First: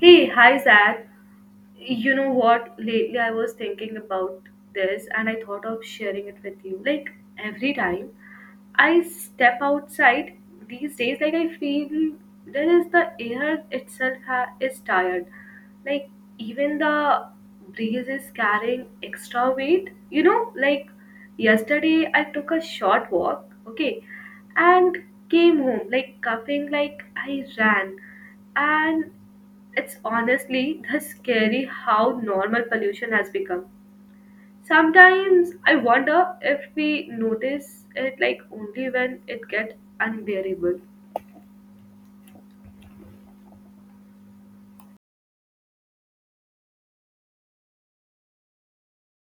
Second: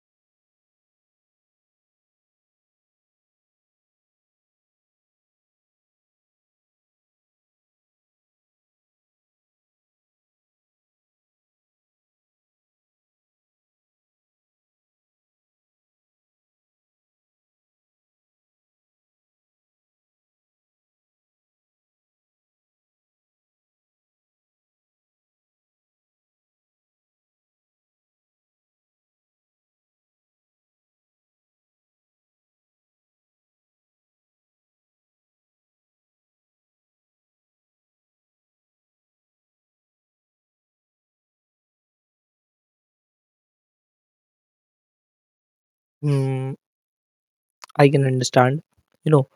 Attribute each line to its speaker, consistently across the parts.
Speaker 1: Hey, hi Zach. You know what? Lately I was thinking about this and I thought of sharing it with you. Like every time I step outside these days, like I feel there is the air itself is tired. Like even the breeze is carrying extra weight. You know, like yesterday I took a short walk, okay, and came home like coughing like I ran, and it's honestly the scary how normal pollution has become. Sometimes I wonder if we notice it like only when it gets unbearable.
Speaker 2: Mm, I can understand. You know,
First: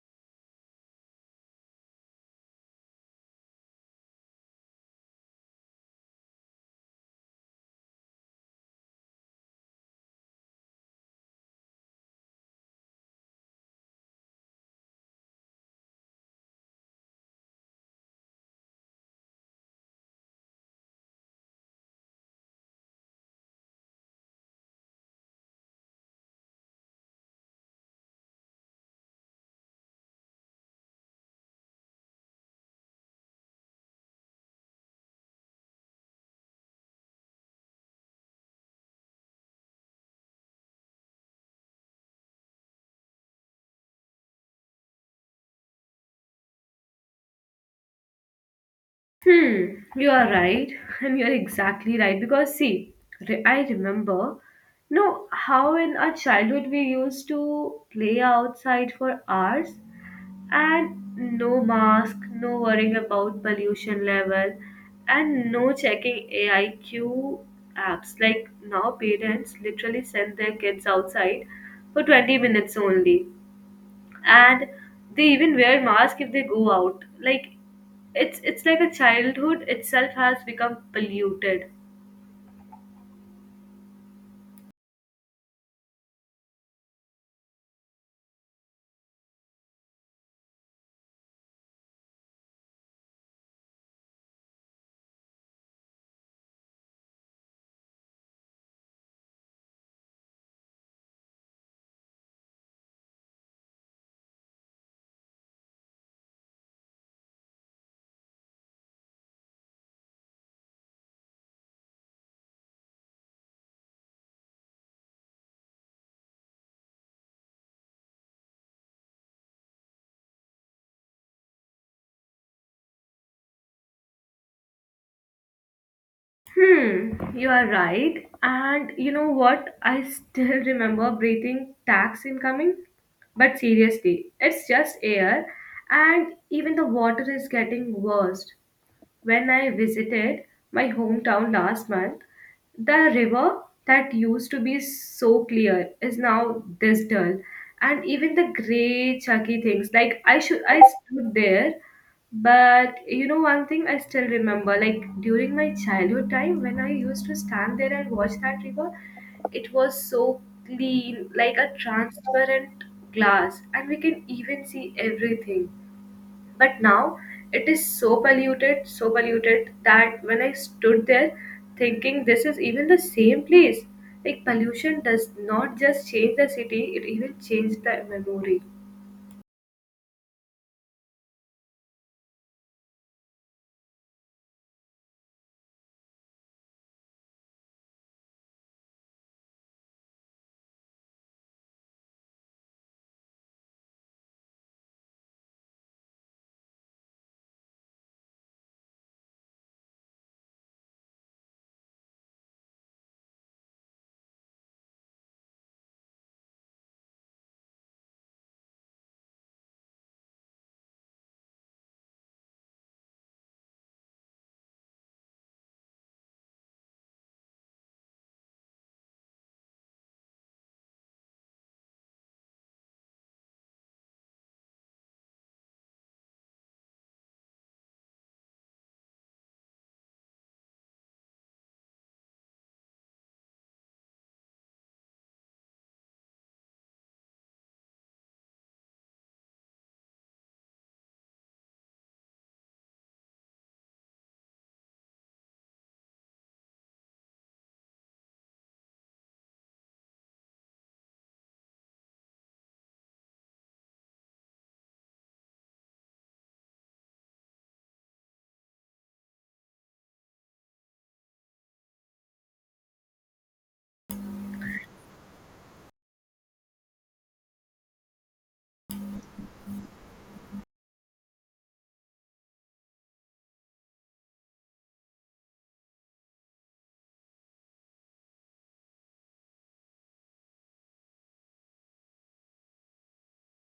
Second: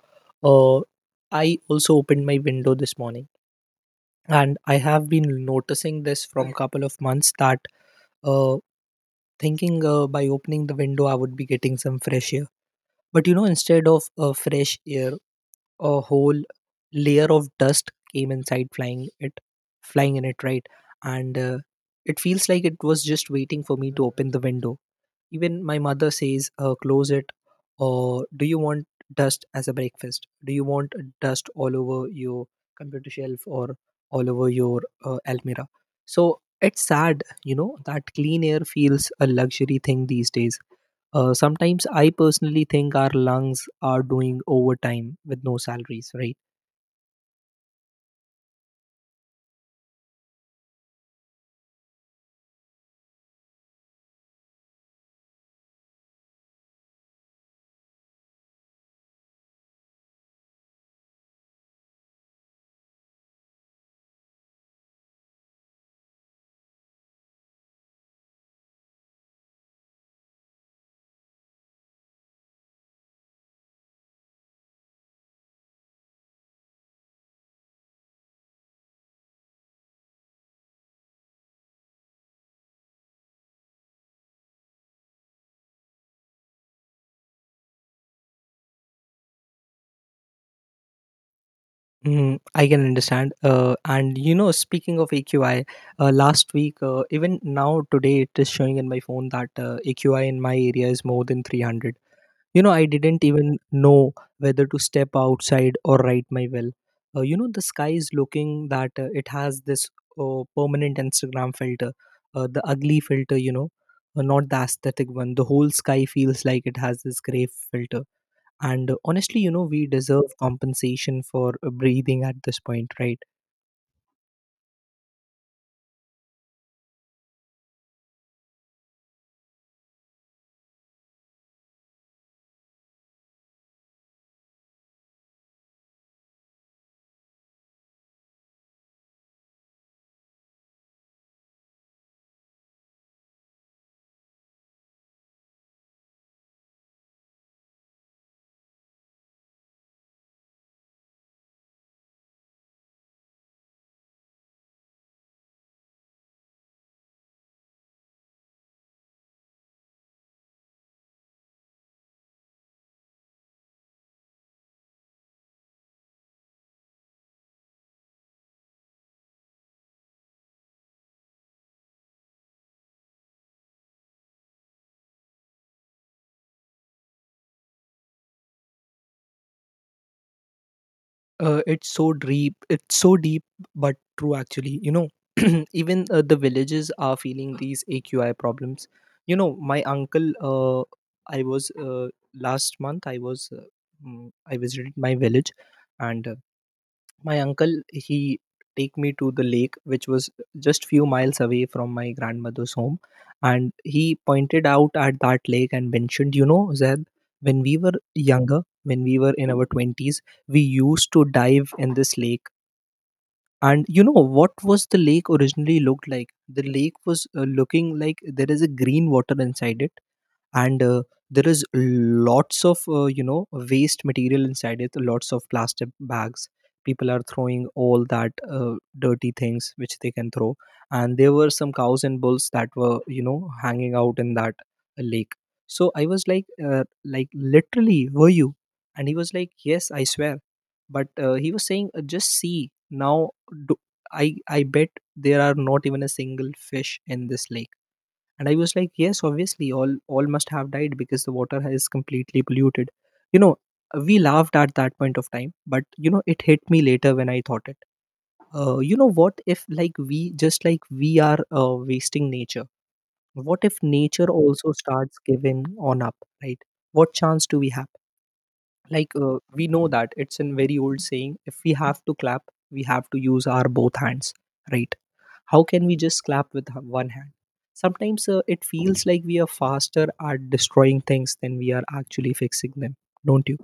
Speaker 2: uh, I also opened my window this morning, and I have been noticing this from couple of months that uh, thinking by opening the window I would be getting some fresh air. But instead of fresh air, a whole layer of dust came inside, flying it, flying in it, right? And it feels like it was just waiting for me to open the window. Even my mother says, close it, or do you want dust as a breakfast? Do you want dust all over your computer shelf or all over your almirah? So it's sad, that clean air feels a luxury thing these days. Sometimes I personally think our lungs are doing overtime with no salaries, right?
Speaker 1: Hmm, you are right, and you are exactly right because see, I remember, you know, how in our childhood we used to play outside for hours and no mask, no worrying about pollution level, and no checking AIQ apps. Like now, parents literally send their kids outside for 20 minutes only, and they even wear mask if they go out. Like it's like a childhood itself has become polluted.
Speaker 2: Mm, I can understand. And speaking of AQI, last week, even now today, it is showing in my phone that AQI in my area is more than 300. I didn't even know whether to step outside or write my will. The sky is looking that it has this permanent Instagram filter, the ugly filter, not the aesthetic one. The whole sky feels like it has this gray filter and honestly, we deserve compensation for breathing at this point, right?
Speaker 1: Hmm, you are right. And you know what? I still remember breathing tax incoming. But seriously, it's just air, and even the water is getting worse. When I visited my hometown last month, the river that used to be so clear is now this dull. And even the grey chunky things, like I stood there, but you know one thing I still remember, like during my childhood time when I used to stand there and watch that river, it was so clean, like a transparent glass, and we can even see everything. But now it is so polluted that when I stood there thinking this is even the same place, like pollution does not just change the city, it even changed the memory.
Speaker 2: It's so deep, it's so deep, but true actually. Even the villages are feeling these AQI problems. You know, my uncle, I was Last month, I visited my village, and my uncle he take me to the lake which was just few miles away from my grandmother's home, and he pointed out at that lake and mentioned, you know, Zed, when we were younger, when we were in our 20s we used to dive in this lake. And you know what was the lake originally looked like? The lake was looking like there is a green water inside it, and there is lots of waste material inside it. Lots of plastic bags. People are throwing all that dirty things which they can throw, and there were some cows and bulls that were hanging out in that lake. So I was like, like literally, were you? And he was like, yes, I swear. But he was saying, just see now, do, I bet there are not even a single fish in this lake. And I was like, yes, obviously, all must have died because the water is completely polluted. you know we laughed at that point of time, but it hit me later when I thought it. What if, like, we just, like, we are wasting nature? What if nature also starts giving on up, right? What chance do we have? Like, we know that it's in very old saying, if we have to clap we have to use our both hands, right? How can we just clap with one hand? Sometimes it feels like we are faster at destroying things than we are actually fixing them, don't you?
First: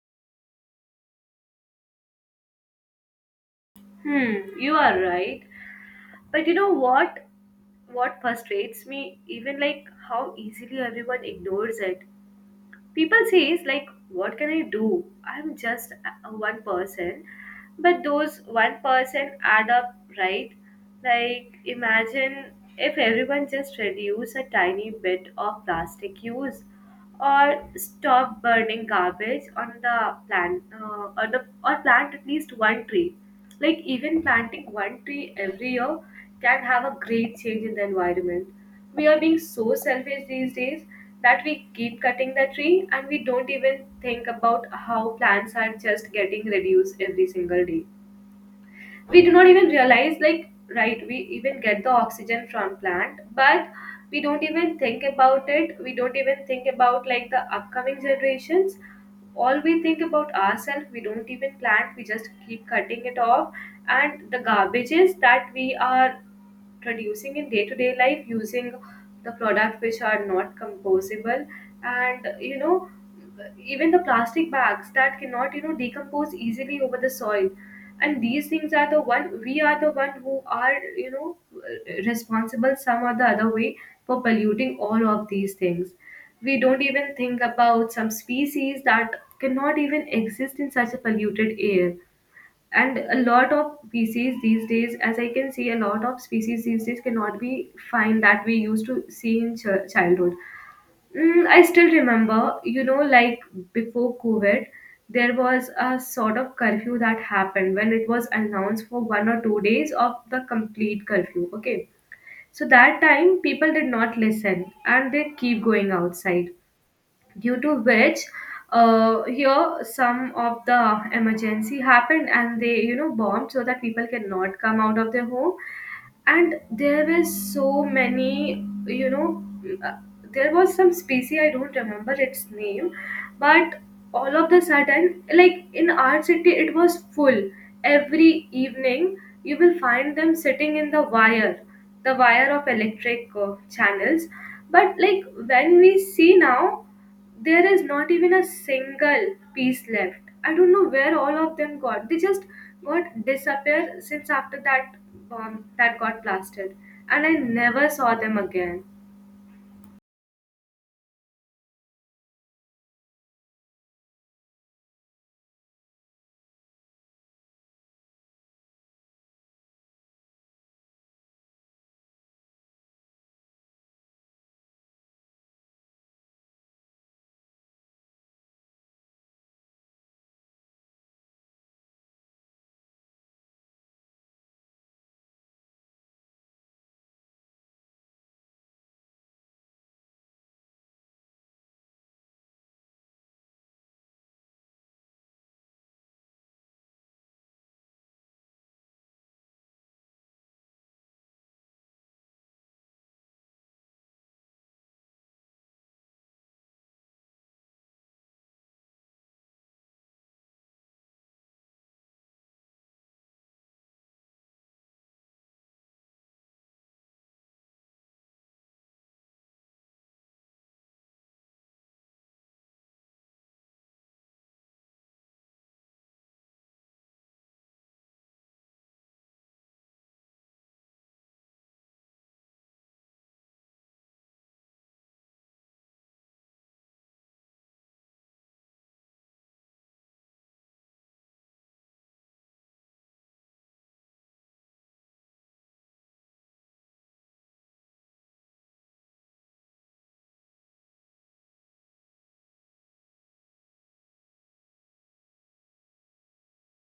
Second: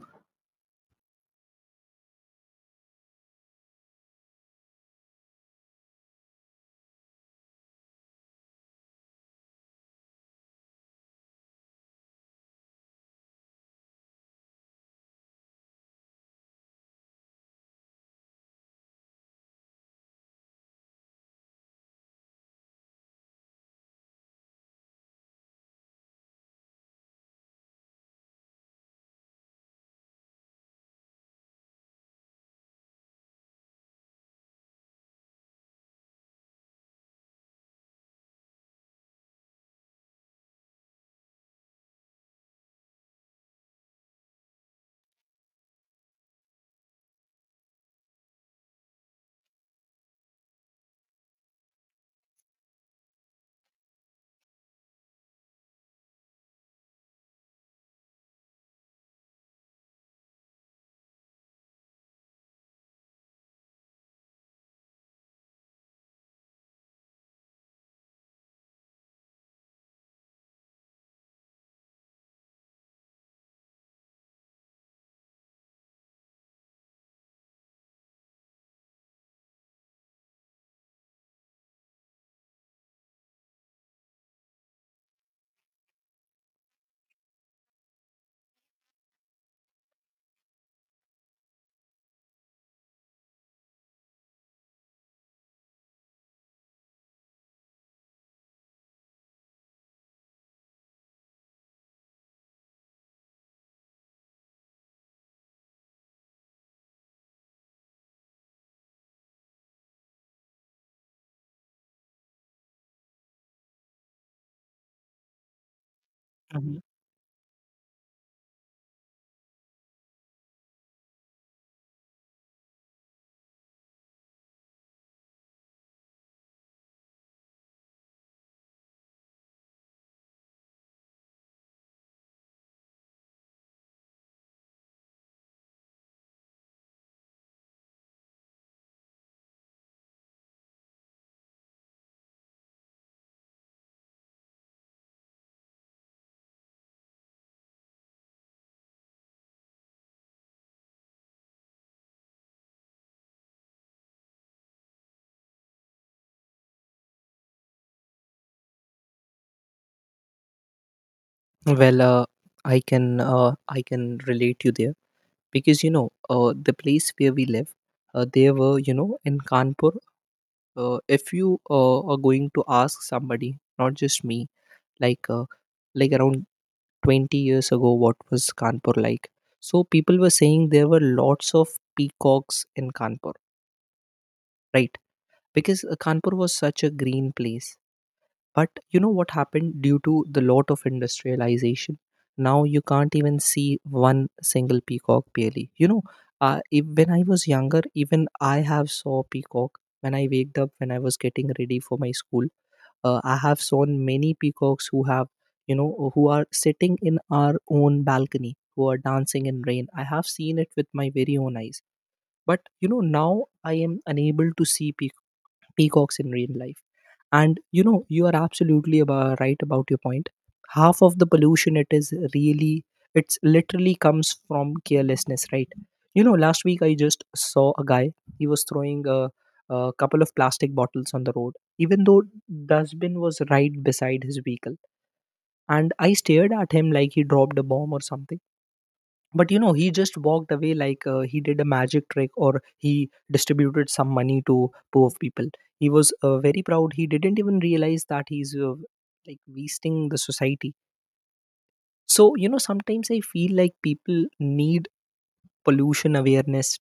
Speaker 1: Hmm, you are right. But you know what? What frustrates me, even like how easily everyone ignores it. People says like, what can I do? I'm just a one person, but those one person add up, right? Like imagine if everyone just reduce a tiny bit of plastic use or stop burning garbage on the plant, or the or plant at least one tree. Like even planting one tree every year can have a great change in the environment. We are being so selfish these days that we keep cutting the tree and we don't even think about how plants are just getting reduced every single day. We do not even realize, like, right, we even get the oxygen from plant, but we don't even think about it. We don't even think about like the upcoming generations. All we think about ourselves. We don't even plant, we just keep cutting it off. And the garbages that we are producing in day-to-day life, using the product which are not composable, and you know, even the plastic bags that cannot, you know, decompose easily over the soil, and these things are the one, we are the one who are, you know, responsible some or the other way for polluting all of these things. We don't even think about some species that cannot even exist in such a polluted air. And a lot of species these days, as I can see, a lot of species these days cannot be find that we used to see in childhood. Mm, I still remember, you know, like before COVID, there was a sort of curfew that happened when it was announced for 1 or 2 days of the complete curfew. Okay. So that time, people did not listen and they keep going outside,
Speaker 2: Mhm.
Speaker 1: due to which, here some of the emergency happened and they, you know, bombed so that people cannot come out of their home. And there were so many, you know, uh, there was some species, I don't remember its name, but all of the sudden, like, in our city it was full. Every evening you will find them sitting in the wire, the wire of electric channels. But like when we see now, there is not even a single piece left. I don't know where all of them got, they just what disappear since after that bomb that got blasted, and I never saw them again.
Speaker 2: Well, I can relate you there, because the place where we live, there were in Kanpur, if you are going to ask somebody, not just me, like uh, like around 20 years ago, what was Kanpur like? So people were saying there were lots of peacocks in Kanpur, right? Because Kanpur was such a green place. But you know what happened due to the lot of industrialization? Now you can't even see one single peacock barely. You know, if, when I was younger, even I have saw peacock. When I waked up, when I was getting ready for my school, I have seen many peacocks who have, who are sitting in our own balcony, who are dancing in rain. I have seen it with my very own eyes. But now I am unable to see peacocks in real life. And you are absolutely right about your point. Half of the pollution, it is really, it's literally comes from carelessness, right? Last week I just saw a guy. He was throwing a couple of plastic bottles on the road, even though dustbin was right beside his vehicle. And I stared at him like he dropped a bomb or something. But he just walked away, like he did a magic trick or he distributed some money to poor people. He was very proud. He didn't even realize that he's like wasting the society. So sometimes I feel like people need pollution awareness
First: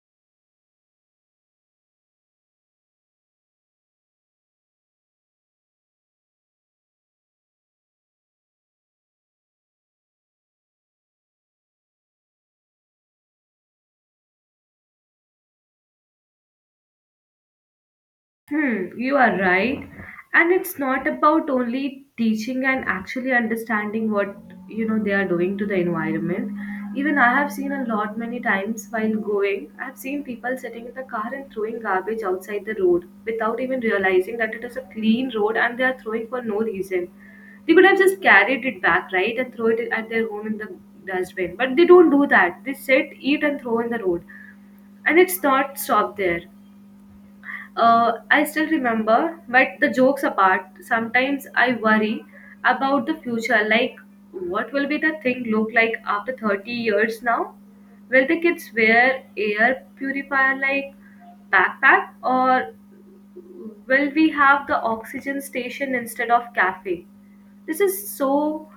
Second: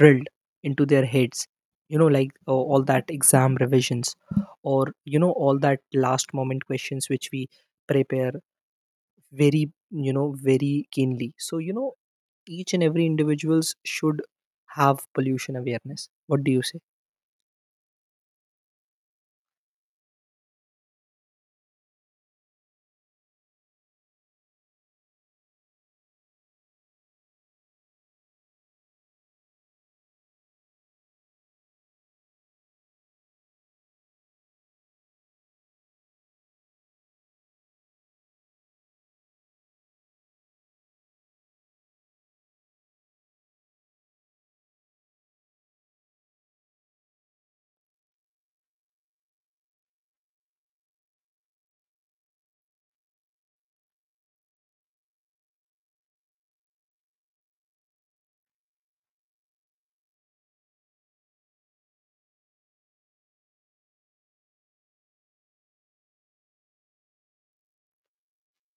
Speaker 2: drilled into their heads, like all that exam revisions, or all that last moment questions which we prepare very, very keenly. So each and every individuals should have pollution awareness, what do you say?
Speaker 1: Hmm, you are right. And it's not about only teaching and actually understanding what, you know, they are doing to the environment. Even I have seen a lot many times while going, I've seen people sitting in the car and throwing garbage outside the road without even realizing that it is a clean road and they are throwing for no reason. They could have just carried it back, right, and throw it at their home in the dustbin. But they don't do that. They sit, eat, and throw in the road. And it's not stopped there. I still remember, but the jokes apart, sometimes I worry about the future. Like, what will be the thing look like after 30 years now? Will the kids wear air purifier like backpack, or will we have the oxygen station instead of cafe? This is so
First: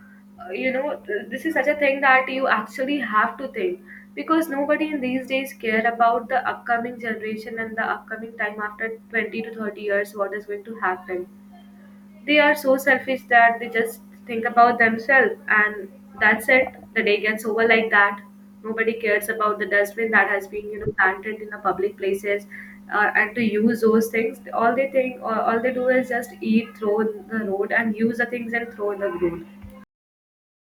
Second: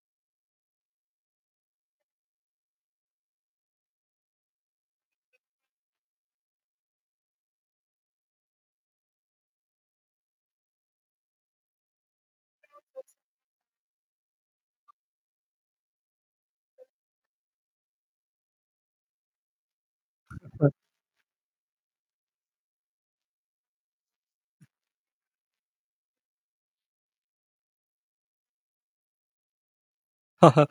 Speaker 1: you know this is such a thing that you actually have to think, because nobody in these days care about the upcoming generation and the upcoming time after 20 to 30 years what is going to happen. They are so selfish that they just think about themselves, and that's it. The day gets over like that. Nobody cares about the dustbin that has been, you know, planted in the public places, and to use those things. All they think, or all they do, is just eat, throw in the road, and use the things and throw in the road.
Speaker 2: uh,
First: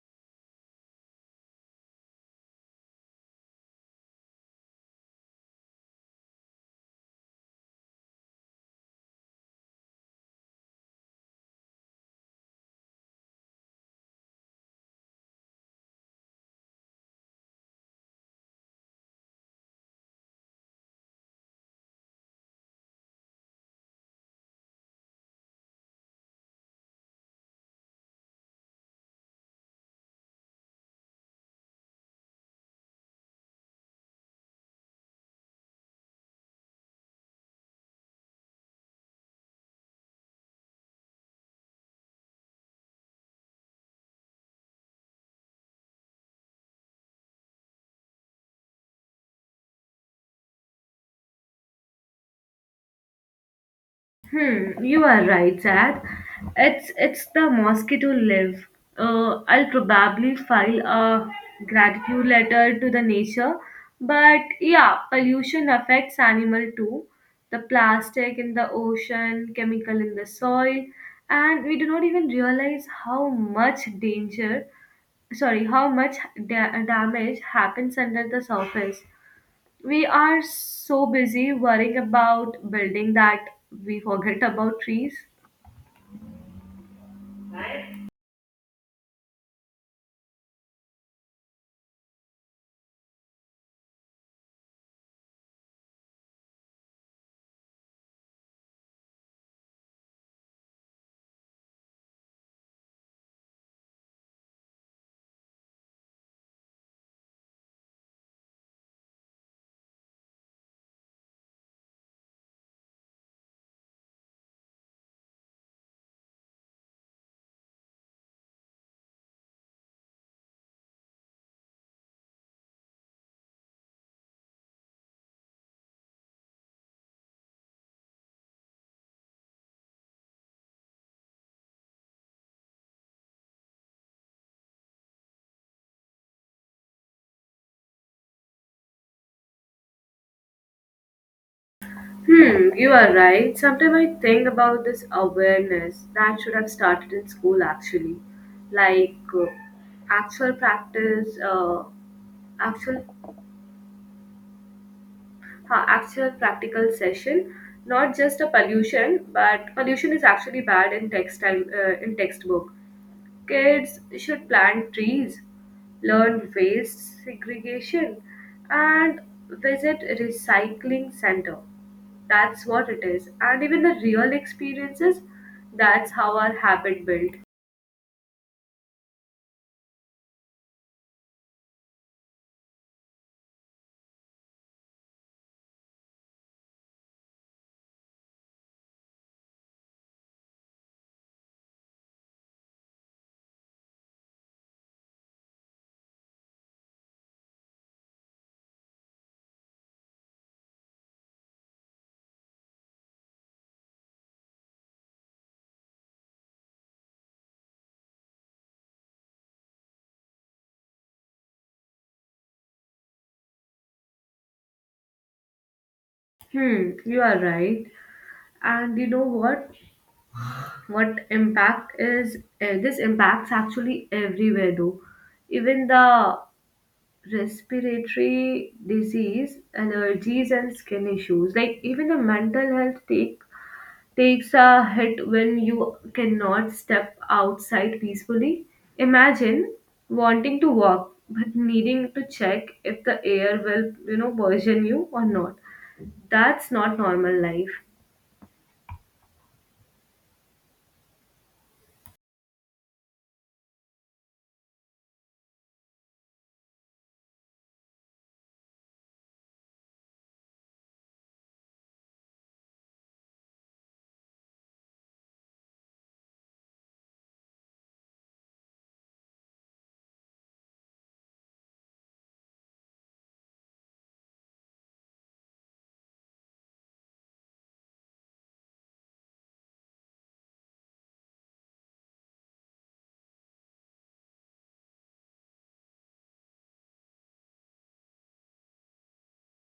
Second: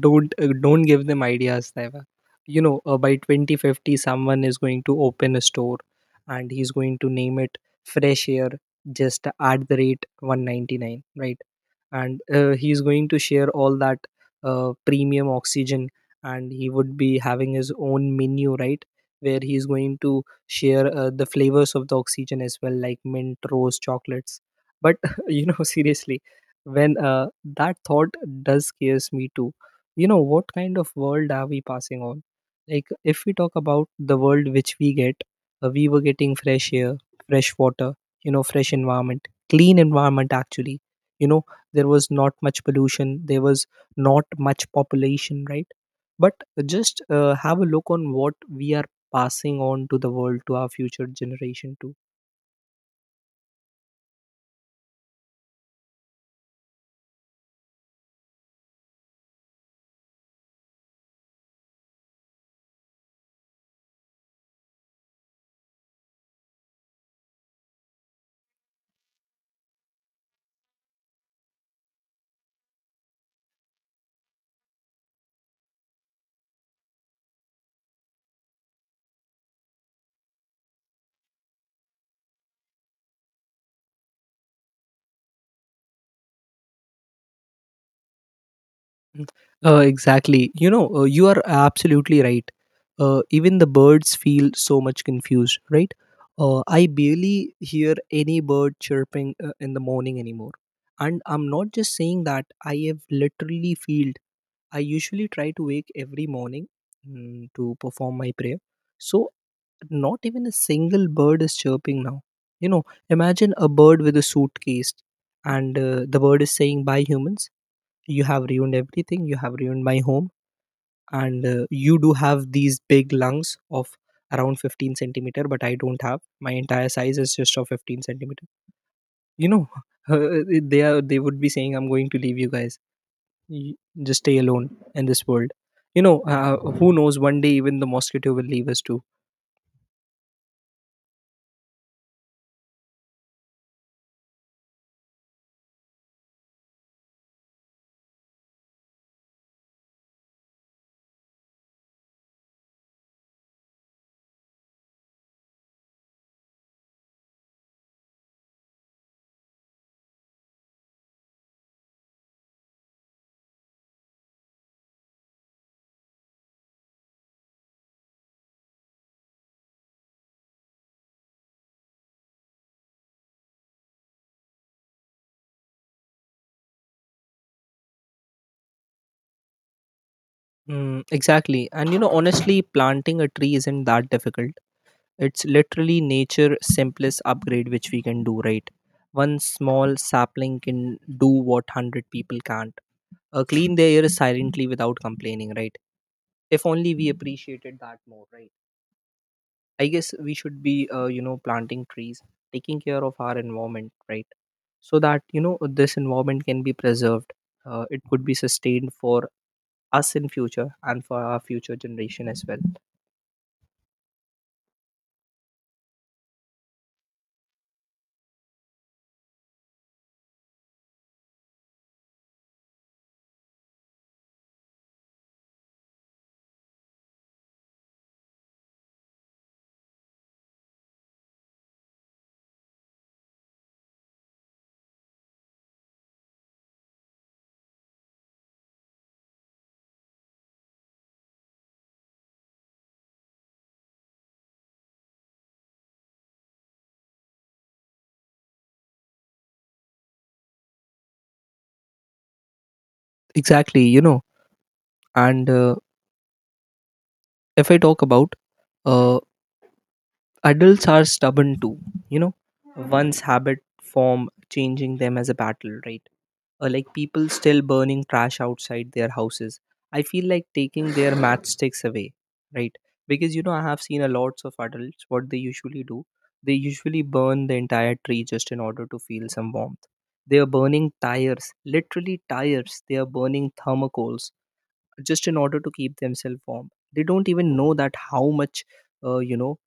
Speaker 2: don't give them ideas, Daiva. By 2050 someone is going to open a store, and he's going to name it Fresh Air, just at the rate 199, right? And he is going to share all that premium oxygen. And he would be having his own menu, right? Where he is going to share the flavors of the oxygen as well, like mint, rose, chocolates. But seriously, when that thought does scares me too. What kind of world are we passing on? Like, if we talk about the world which we get, we were getting fresh air, fresh water, fresh environment, clean environment actually. you know there was not much pollution, there was not much population, right? But just have a look on what we are passing on to the world, to our future generation too.
Speaker 1: Hmm, you are right, Zach. It's the mosquito live. I'll probably file a gratitude letter to the nature, but yeah, pollution affects animal too. The plastic in the ocean, chemical in the soil, and we do not even realize how much danger, sorry, how much damage happens under the surface. We are so busy worrying about building that we forget about trees.
Speaker 2: Exactly, you are absolutely right. Even the birds feel so much confused, right? I barely hear any bird chirping in the morning anymore. And I'm not just saying that, I have literally feel. I usually try to wake every morning, to perform my prayer. So not even a single bird is chirping now. Imagine a bird with a suitcase, and the bird is saying, Bye, humans, you have ruined everything, you have ruined my home, and you do have these big lungs of around 15 centimeter, but I don't have, my entire size is just of 15 centimeter. You know, they would be saying, I'm going to leave you guys. You just stay alone in this world. Who knows, one day even the mosquito will leave us too.
Speaker 1: Hmm, you are right. Sometimes I think about this awareness that should have started in school actually. Like, actual practice, actual actual practical session, not just a pollution, but pollution is actually bad in text time, in textbook. Kids should plant trees, learn waste segregation, and visit recycling center. That's what it is. And even the real experiences, that's how our habit built.
Speaker 2: Mm, exactly. And honestly, planting a tree isn't that difficult. It's literally nature simplest upgrade which we can do, right? One small sapling can do what 100 people can't. Clean the air silently without complaining, right? If only we appreciated that more, right? I guess we should be, planting trees, taking care of our environment, right? So that, this environment can be preserved. It could be sustained for us in future and for our future generation as well.
Speaker 1: Hmm, you are right. And you know what? What impact is This impacts actually everywhere though. Even the respiratory disease, allergies and skin issues, like even the mental health takes a hit when you cannot step outside peacefully. Imagine wanting to walk but needing to check if the air will poison you or not. That's not normal life.
Speaker 2: Exactly. And if I talk about uh, adults are stubborn too, you know. Once habit form changing them as a battle, right? Like people still burning trash outside their houses. I feel like taking their matchsticks away, right? Because I have seen a lots of adults what they usually do. They usually burn the entire tree just in order to feel some warmth. They are burning tires, literally tires. They are burning thermocols just in order to keep themselves warm, they don't even know that how much uh, you know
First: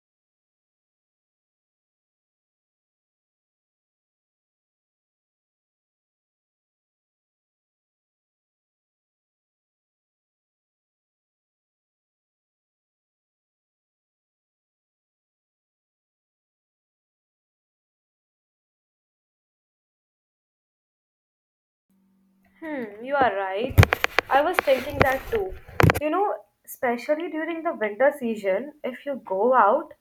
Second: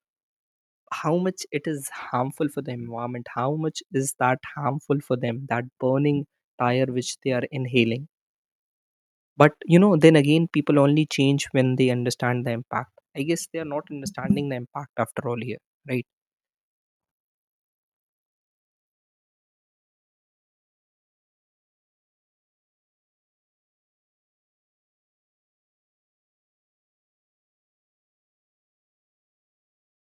Speaker 2: how much it is harmful for the environment, how much is that harmful for them, that burning tire which they are inhaling. But then again, people only change when they understand the impact. I guess they are not understanding the impact after all here, right?
Speaker 1: Hmm, you are right. I was thinking that too. You know, especially during the winter season, if you go out,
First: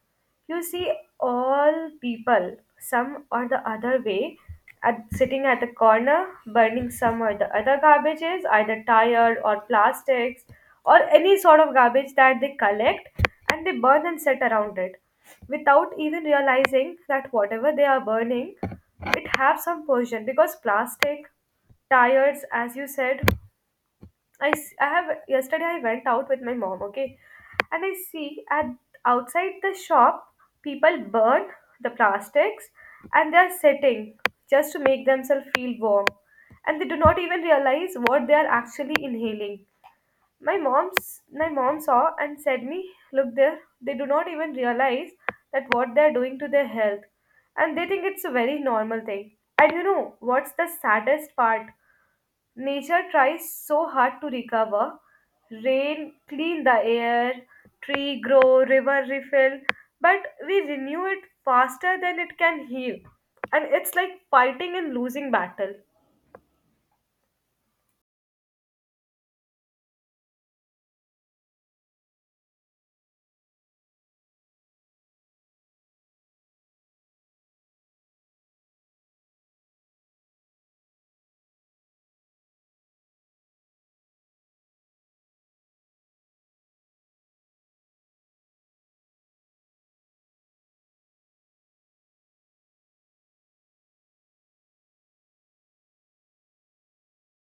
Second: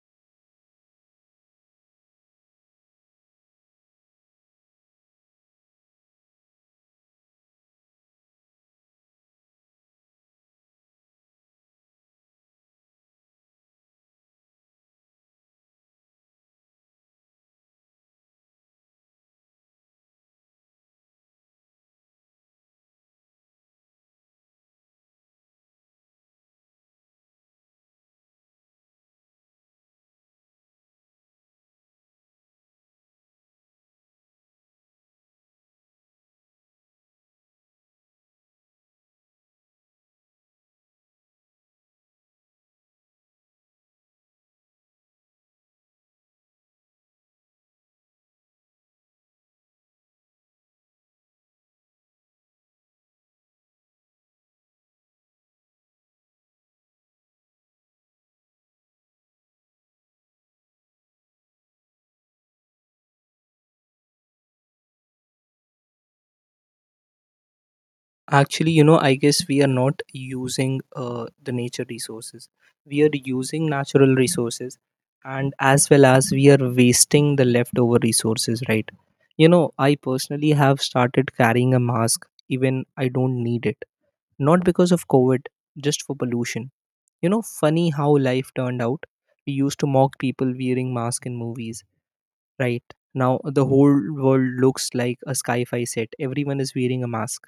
Speaker 1: you see all people, some or the other way, at sitting at the corner, burning some or the other garbages, either tire or plastics or any sort of garbage that they collect, and they burn and set around it without even realizing that whatever they are burning, it have some pollution. Because plastic tires, as you said, I have, yesterday I went out with my mom, okay, and I see at outside the shop people burn the plastics, and they are sitting just to make themselves feel warm, and they do not even realize what they are actually inhaling. My mom's my mom saw and said me, look there, they do not even realize that what they are doing to their health, and they think it's a very normal thing. And you know what's the saddest part? Nature tries so hard to recover. Rain clean the air, tree grow, river refill, but we renew it faster than it can heal. And it's like fighting and losing battle.
Speaker 2: Actually, I guess we are not using the nature resources. We are using natural resources, and as well as we are wasting the leftover resources, right? I personally have started carrying a mask even I don't need it. Not because of COVID, just for pollution. Funny how life turned out. We used to mock people wearing masks in movies, right? Now the whole world looks like a sci-fi set. Everyone is wearing a mask,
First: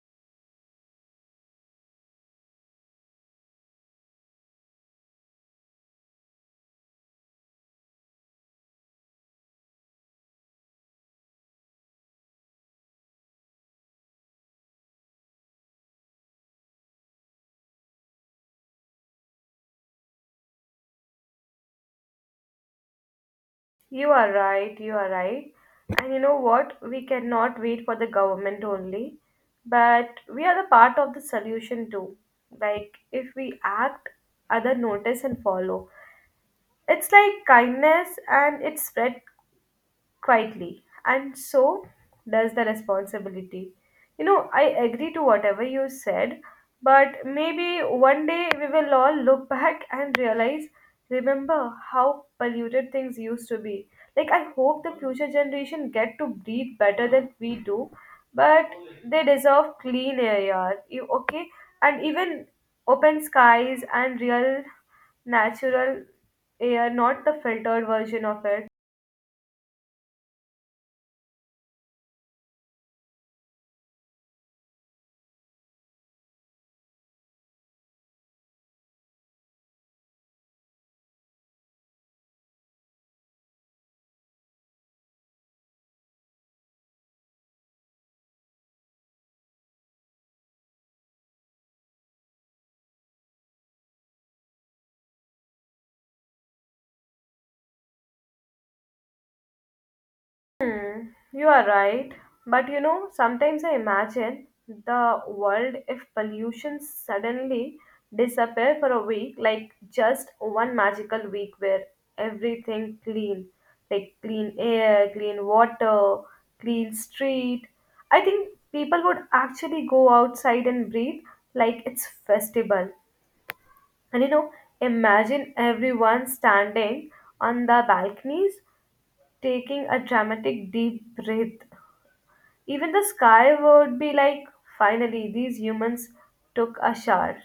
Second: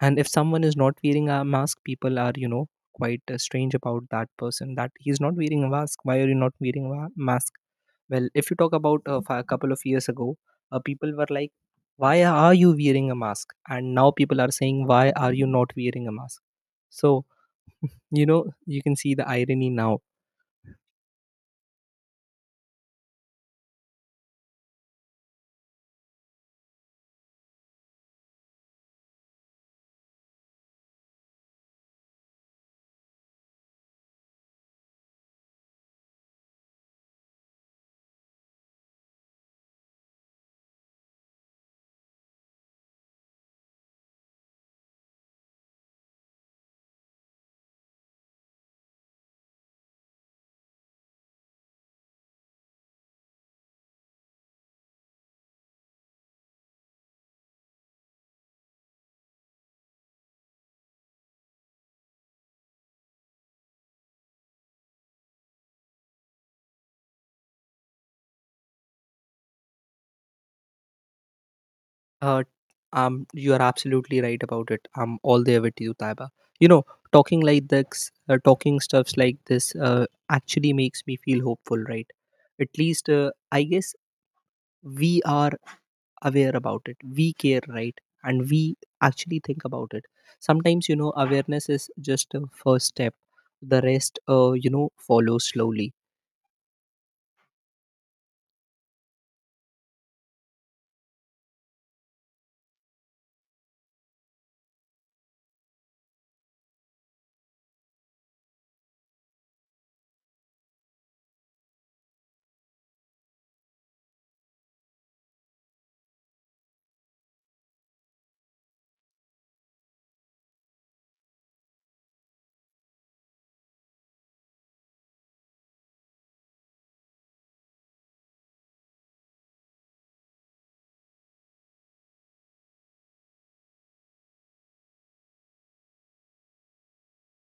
Speaker 2: and if someone is not wearing a mask, people are quite strange about that person, that he's not wearing a mask. Why are you not wearing a mask? Well, if you talk about a couple of years ago, people were like, why are you wearing a mask, and now people are saying, why are you not wearing a mask? So, you can see the irony now.
Speaker 1: You are right, you are right. And you know what? We cannot wait for the government only, but we are the part of the solution too. Like, if we act, other notice and follow. It's like kindness and it spread quietly, and so does the responsibility. You know, I agree to whatever you said, but maybe one day we will all look back and realize, remember how polluted things used to be. Like, I hope the future generation get to breathe better than we do, but they deserve clean air, yaar. Okay? And even open skies and real natural air, not the filtered version of it.
Speaker 2: Uh, you are absolutely right about it. I'm all there with you, Taiba. You know, talking like this, talking stuffs like this, actually makes me feel hopeful, right? At least, I guess we are aware about it. We care, right? And we actually think about it. Sometimes, awareness is just a first step. The rest, follows slowly.
Speaker 1: Hmm, you are right. But you know, sometimes I imagine the world if pollution suddenly disappear for a week, like just one magical week where everything clean, like clean air, clean water, clean street. I think people would actually go outside and breathe like it's festival. And you know, imagine everyone standing on the balconies taking a dramatic deep breath. Even the sky would be like, finally, these humans took a shower.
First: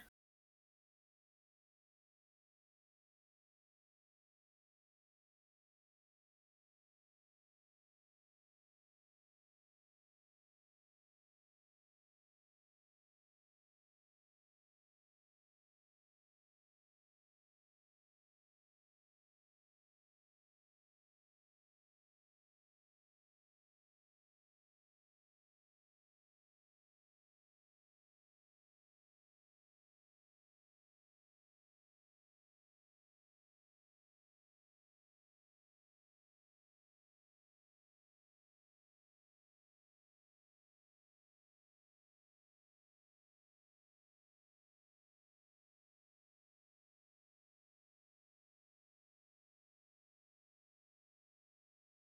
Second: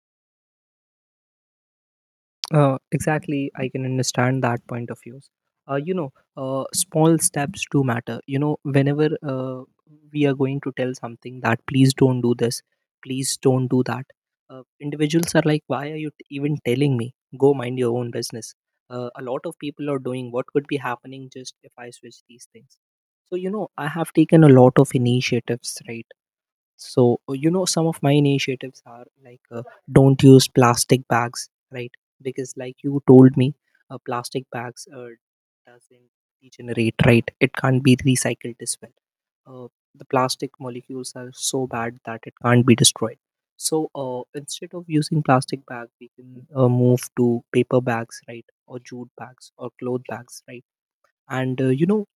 Speaker 2: Exactly, I can understand that point of views. Small steps do matter. Whenever we are going to tell something that please don't do this, please don't do that. Individuals are like, why are you even telling me? Go mind your own business. A lot of people are doing what could be happening just if I switch these things. So, I have taken a lot of initiatives, right? So, some of my initiatives are like, don't use plastic bags, right? Because like you told me, plastic bags doesn't degenerate, right? It can't be recycled as well. Uh, the plastic molecules are so bad that it can't be destroyed. So, instead of using plastic bag, we can move to paper bags, right, or jute bags or cloth bags, right? And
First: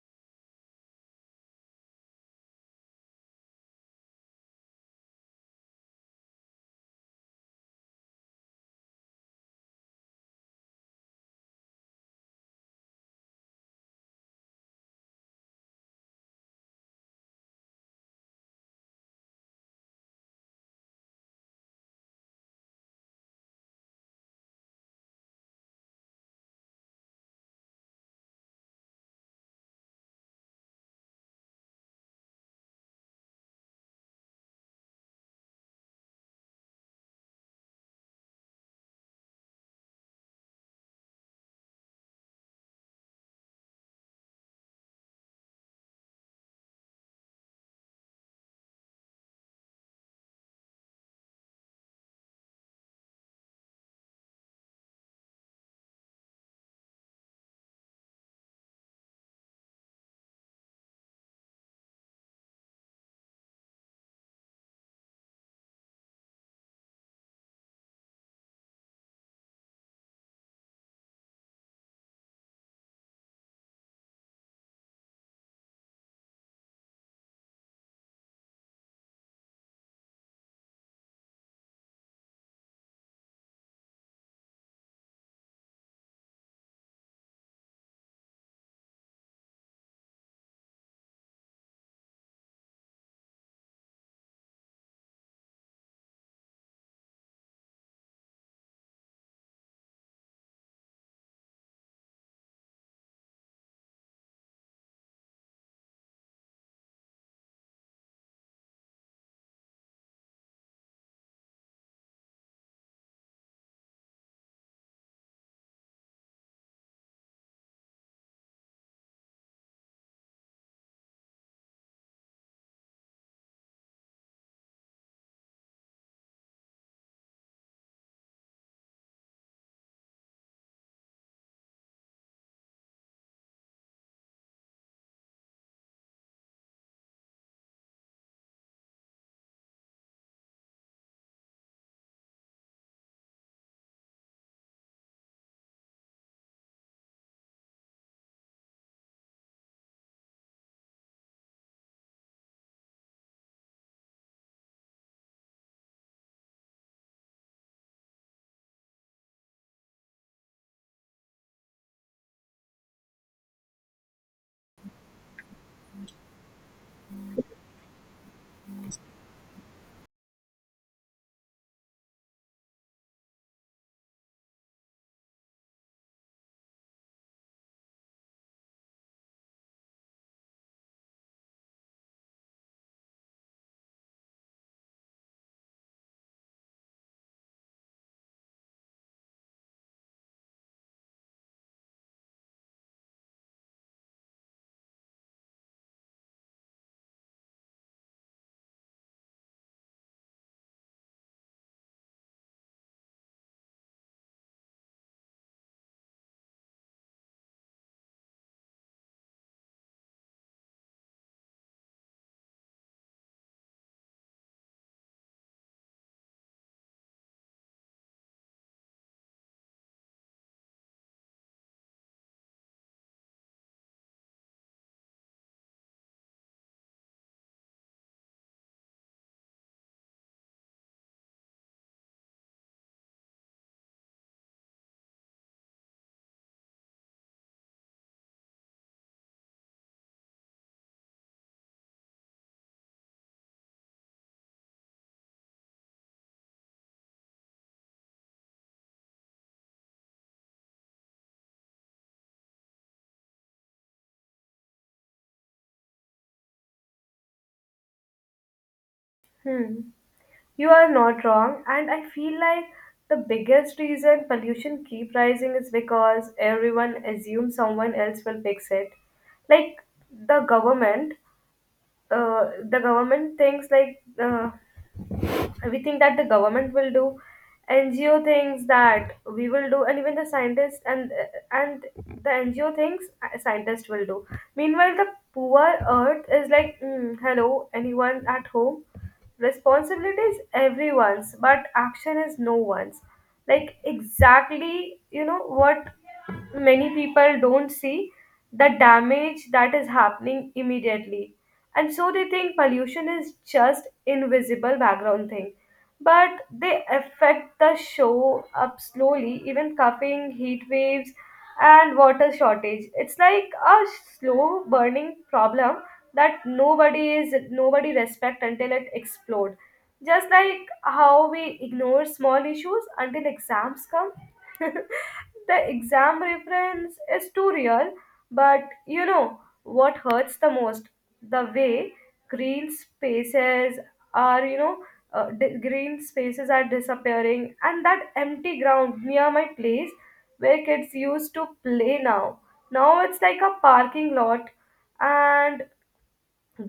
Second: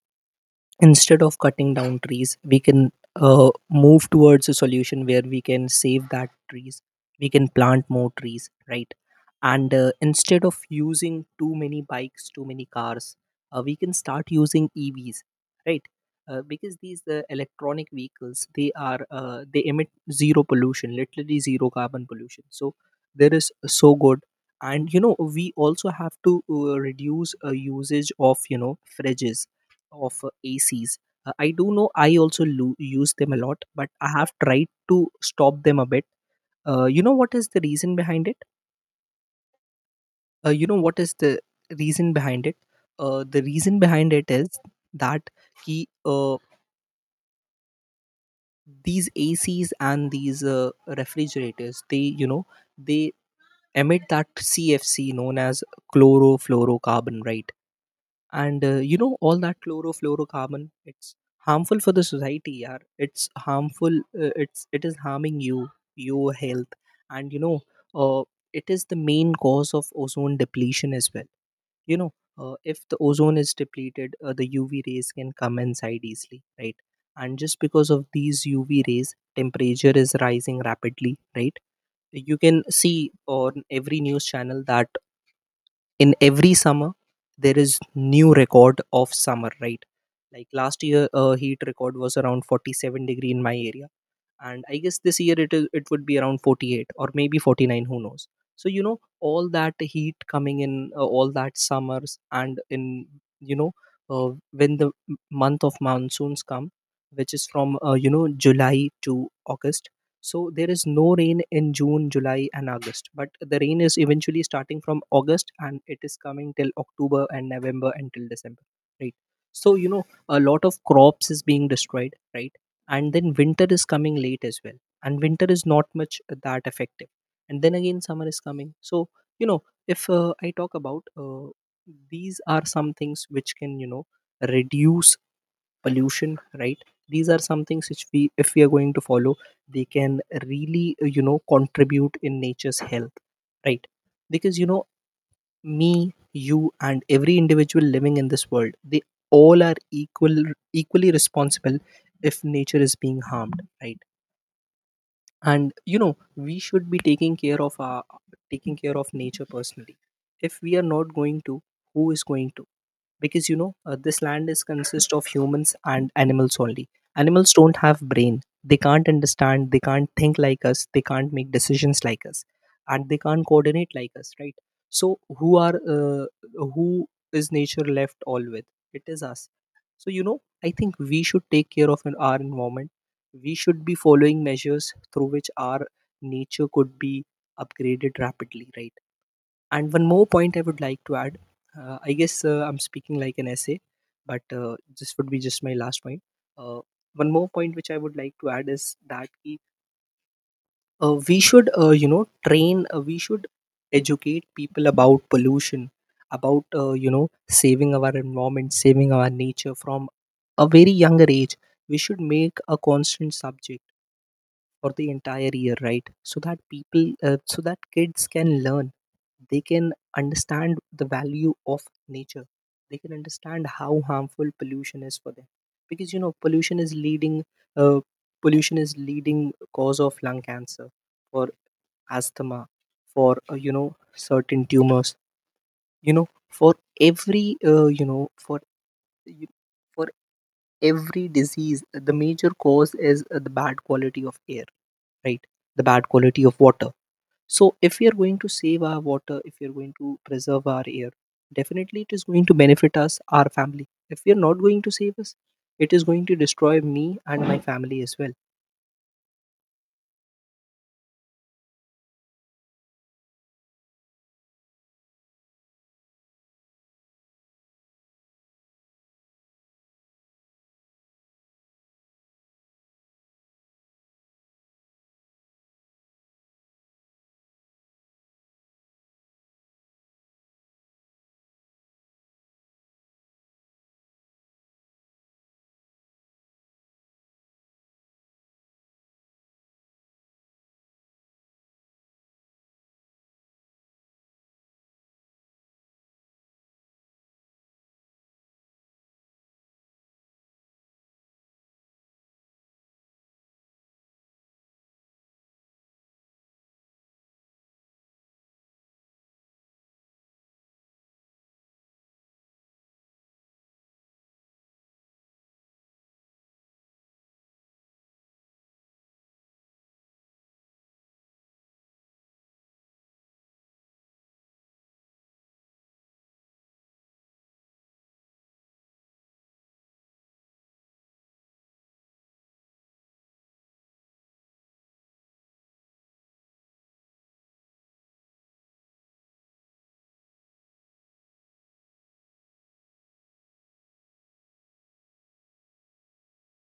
Speaker 2: instead of cutting down trees, we can move towards a solution where we can save that trees. We can plant more trees, right? And instead of using too many bikes, too many cars, we can start using EVs, right. Because these electronic vehicles, they are they emit zero pollution, literally zero carbon pollution, so there is so good. And we also have to reduce usage of fridges, of ACs. I do know, I also use them a lot, but I have tried to stop them a bit. What is the reason behind it? What is the reason behind it? The reason behind it is that ki, uh, these ACs and these refrigerators, they emit that CFC, known as chlorofluorocarbon, right? And all that chlorofluorocarbon, it's harmful for the society, yaar. It's harmful. It is harming you, your health. And uh, it is the main cause of ozone depletion as well. you know if the ozone is depleted, the UV rays can come inside easily, right? And just because of these UV rays, temperature is rising rapidly, right? You can see on every news channel that in every summer, there is new record of summer, right? Like last year, heat record was around 47 degree in my area. And I guess this year, it would be around 48, or maybe 49, who knows. So, all that heat coming in, all that summers, and in, you know when the month of monsoons come, which is from July to August. So, there is no rain in June, July, and August, but the rain is eventually starting from August, and it is coming till October and November until December, right? So, a lot of crops is being destroyed, right? And then winter is coming late as well, and winter is not much that effective. And then again summer is coming. So, you know if I talk about these are some things which can reduce pollution, right? These are some things which we, if we are going to follow, they can really contribute in nature's health, right? Because me, you, and every individual living in this world, they all are equal, equally responsible if nature is being harmed, right? And we should be taking care of our, taking care of nature personally. If we are not going to, who is going to? Because this land is consist of humans and animals only. Animals don't have brain, they can't understand, they can't think like us, they can't make decisions like us, and they can't coordinate like us, right? So who is nature left all with? It is us. So, I think we should take care of our environment. We should be following measures through which our nature could be upgraded rapidly, right? And one more point I would like to add. I guess I'm speaking like an essay, but this would be just my last point. Uh, one more point which I would like to add is that ki we should train, we should educate people about pollution, about saving our environment, saving our nature from a very younger age. We should make a constant subject for the entire year, right? So that people, so that kids can learn, they can understand the value of nature, they can understand how harmful pollution is for them. Because uh, pollution is leading cause of lung cancer, for asthma, for certain tumors, you know for every you know for y- for every disease, the major cause is the bad quality of air, right? The bad quality of water. So if we are going to save our water, if we are going to preserve our air, definitely it is going to benefit us, our family. If we are not going to save us, it is going to destroy me and my family as well.
Speaker 1: Hmm. You are not wrong, and I feel like the biggest reason pollution keep rising is because everyone assumes someone else will fix it. Like the government, the government thinks like, we think that the government will do ngo things that we will do, and even the scientists and the ngo things, scientists will do, meanwhile the poor earth is like, "Mm, hello, anyone at home? Responsibility is everyone's but action is no one's." Like exactly, you know what, many people don't see the damage that is happening immediately. And so they think pollution is just invisible background thing. But they affect the show up slowly, even coughing, heat waves, and water shortage. It's like a slow burning problem that nobody respect until it explodes. Just like how we ignore small issues until exams come. The exam reference is too real. But you know what hurts the most? The way green spaces are, you know, di- green spaces are disappearing, and that empty ground near my place where kids used to play now. Now it's like a parking lot, and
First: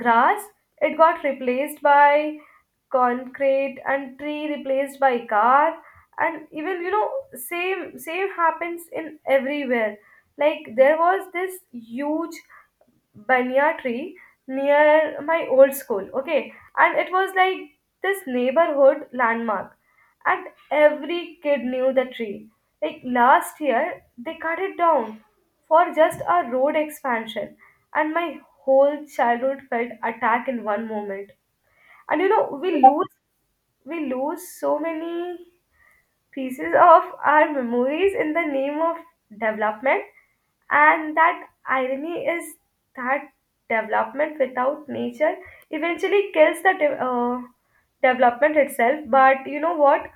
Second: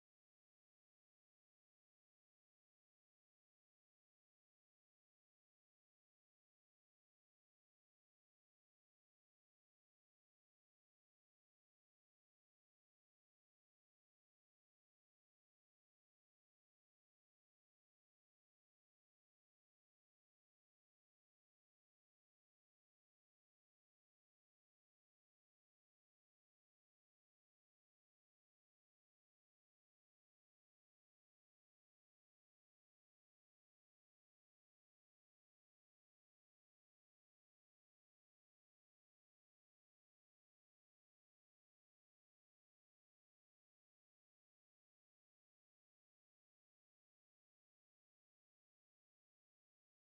Speaker 1: grass it got replaced by concrete and tree replaced by car. And even, you know, same happens in everywhere. Like there was this huge banya tree near my old school, okay? And it was like this neighborhood landmark, and every kid knew the tree. Like last year, they cut it down for just a road expansion, and my whole childhood felt attacked in one moment. And you know, we lose so many pieces of our memories in the name of development. And that irony is that development without nature eventually kills the development itself. But you know what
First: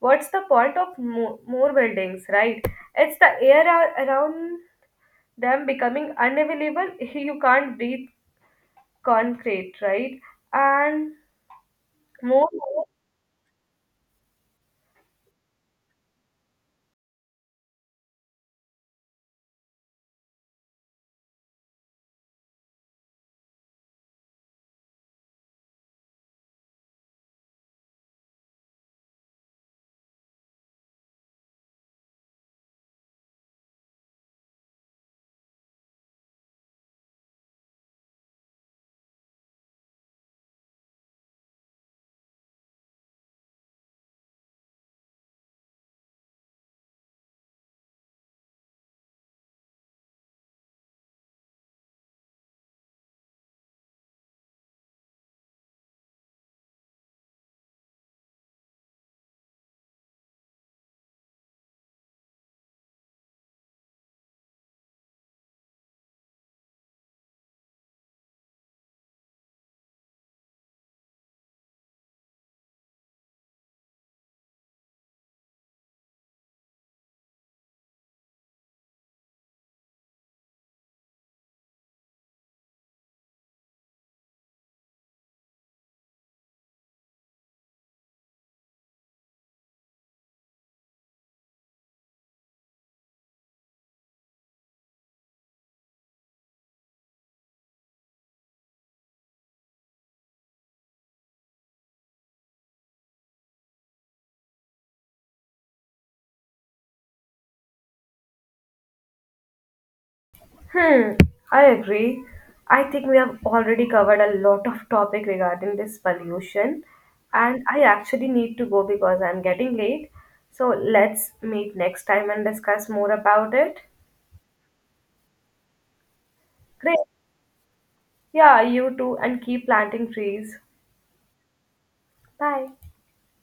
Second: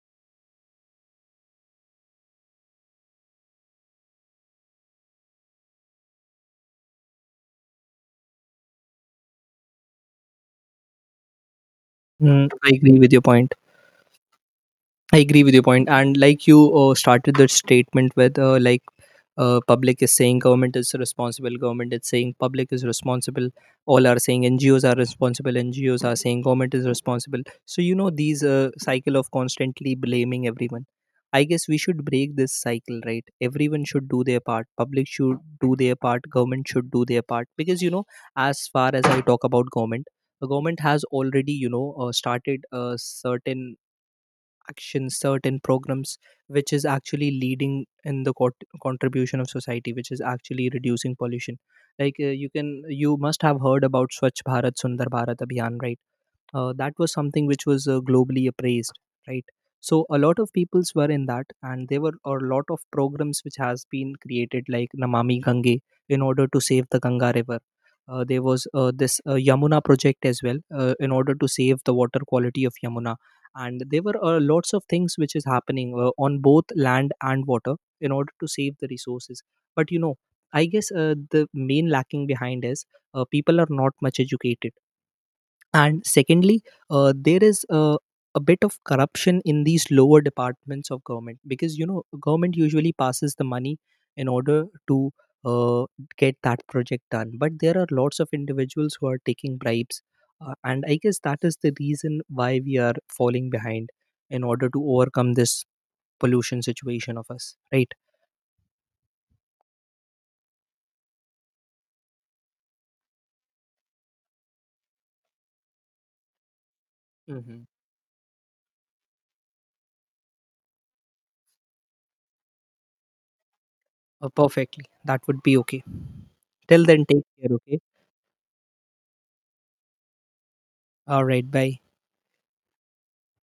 Speaker 1: what's the point of more, more buildings, right? It's the air around them becoming unavailable. You can't breathe concrete, right? And more.
Speaker 2: Mm, I agree with your point. I agree with your point, and like you started the statement with, like, public is saying government is responsible, government is saying public is responsible, all are saying NGOs are responsible, NGOs are saying government is responsible. So these cycle of constantly blaming everyone. I guess we should break this cycle, right? Everyone should do their part. Public should do their part. Government should do their part. Because as far as I talk about government, the government has already started a certain action, certain programs, which is actually leading in the contribution of society, which is actually reducing pollution. Like, you can, you must have heard about Swachh Bharat, Sundar Bharat Abhiyan, right? That was something which was globally appraised, right? So a lot of peoples were in that, and there were a lot of programs which has been created like Namami Gange, in order to save the Ganga river. There was this Yamuna project as well, in order to save the water quality of Yamuna. And there were lots of things which is happening on both land and water in order to save the resources. But I guess the main lacking behind is people are not much educated. And secondly, there is a bit of corruption in these lower departments of government. Because government usually passes the money in order to uh, get that project done. But there are lots of individuals who are taking bribes, and I guess that is the reason why we are falling behind in order to overcome this pollution situation of us, right?
Speaker 1: Hmm, I agree. I think we have already covered a lot of topic regarding this pollution,
Speaker 2: Mm-hmm.
Speaker 1: and I actually need to go because I'm getting late. So let's meet next time and discuss more about it.
Speaker 2: Perfectly, that would be okay. Till
Speaker 1: Great.
Speaker 2: then, take care. Okay.
Speaker 1: Yeah, you too, and keep planting trees.
Speaker 2: All right. Bye.
Speaker 1: Bye.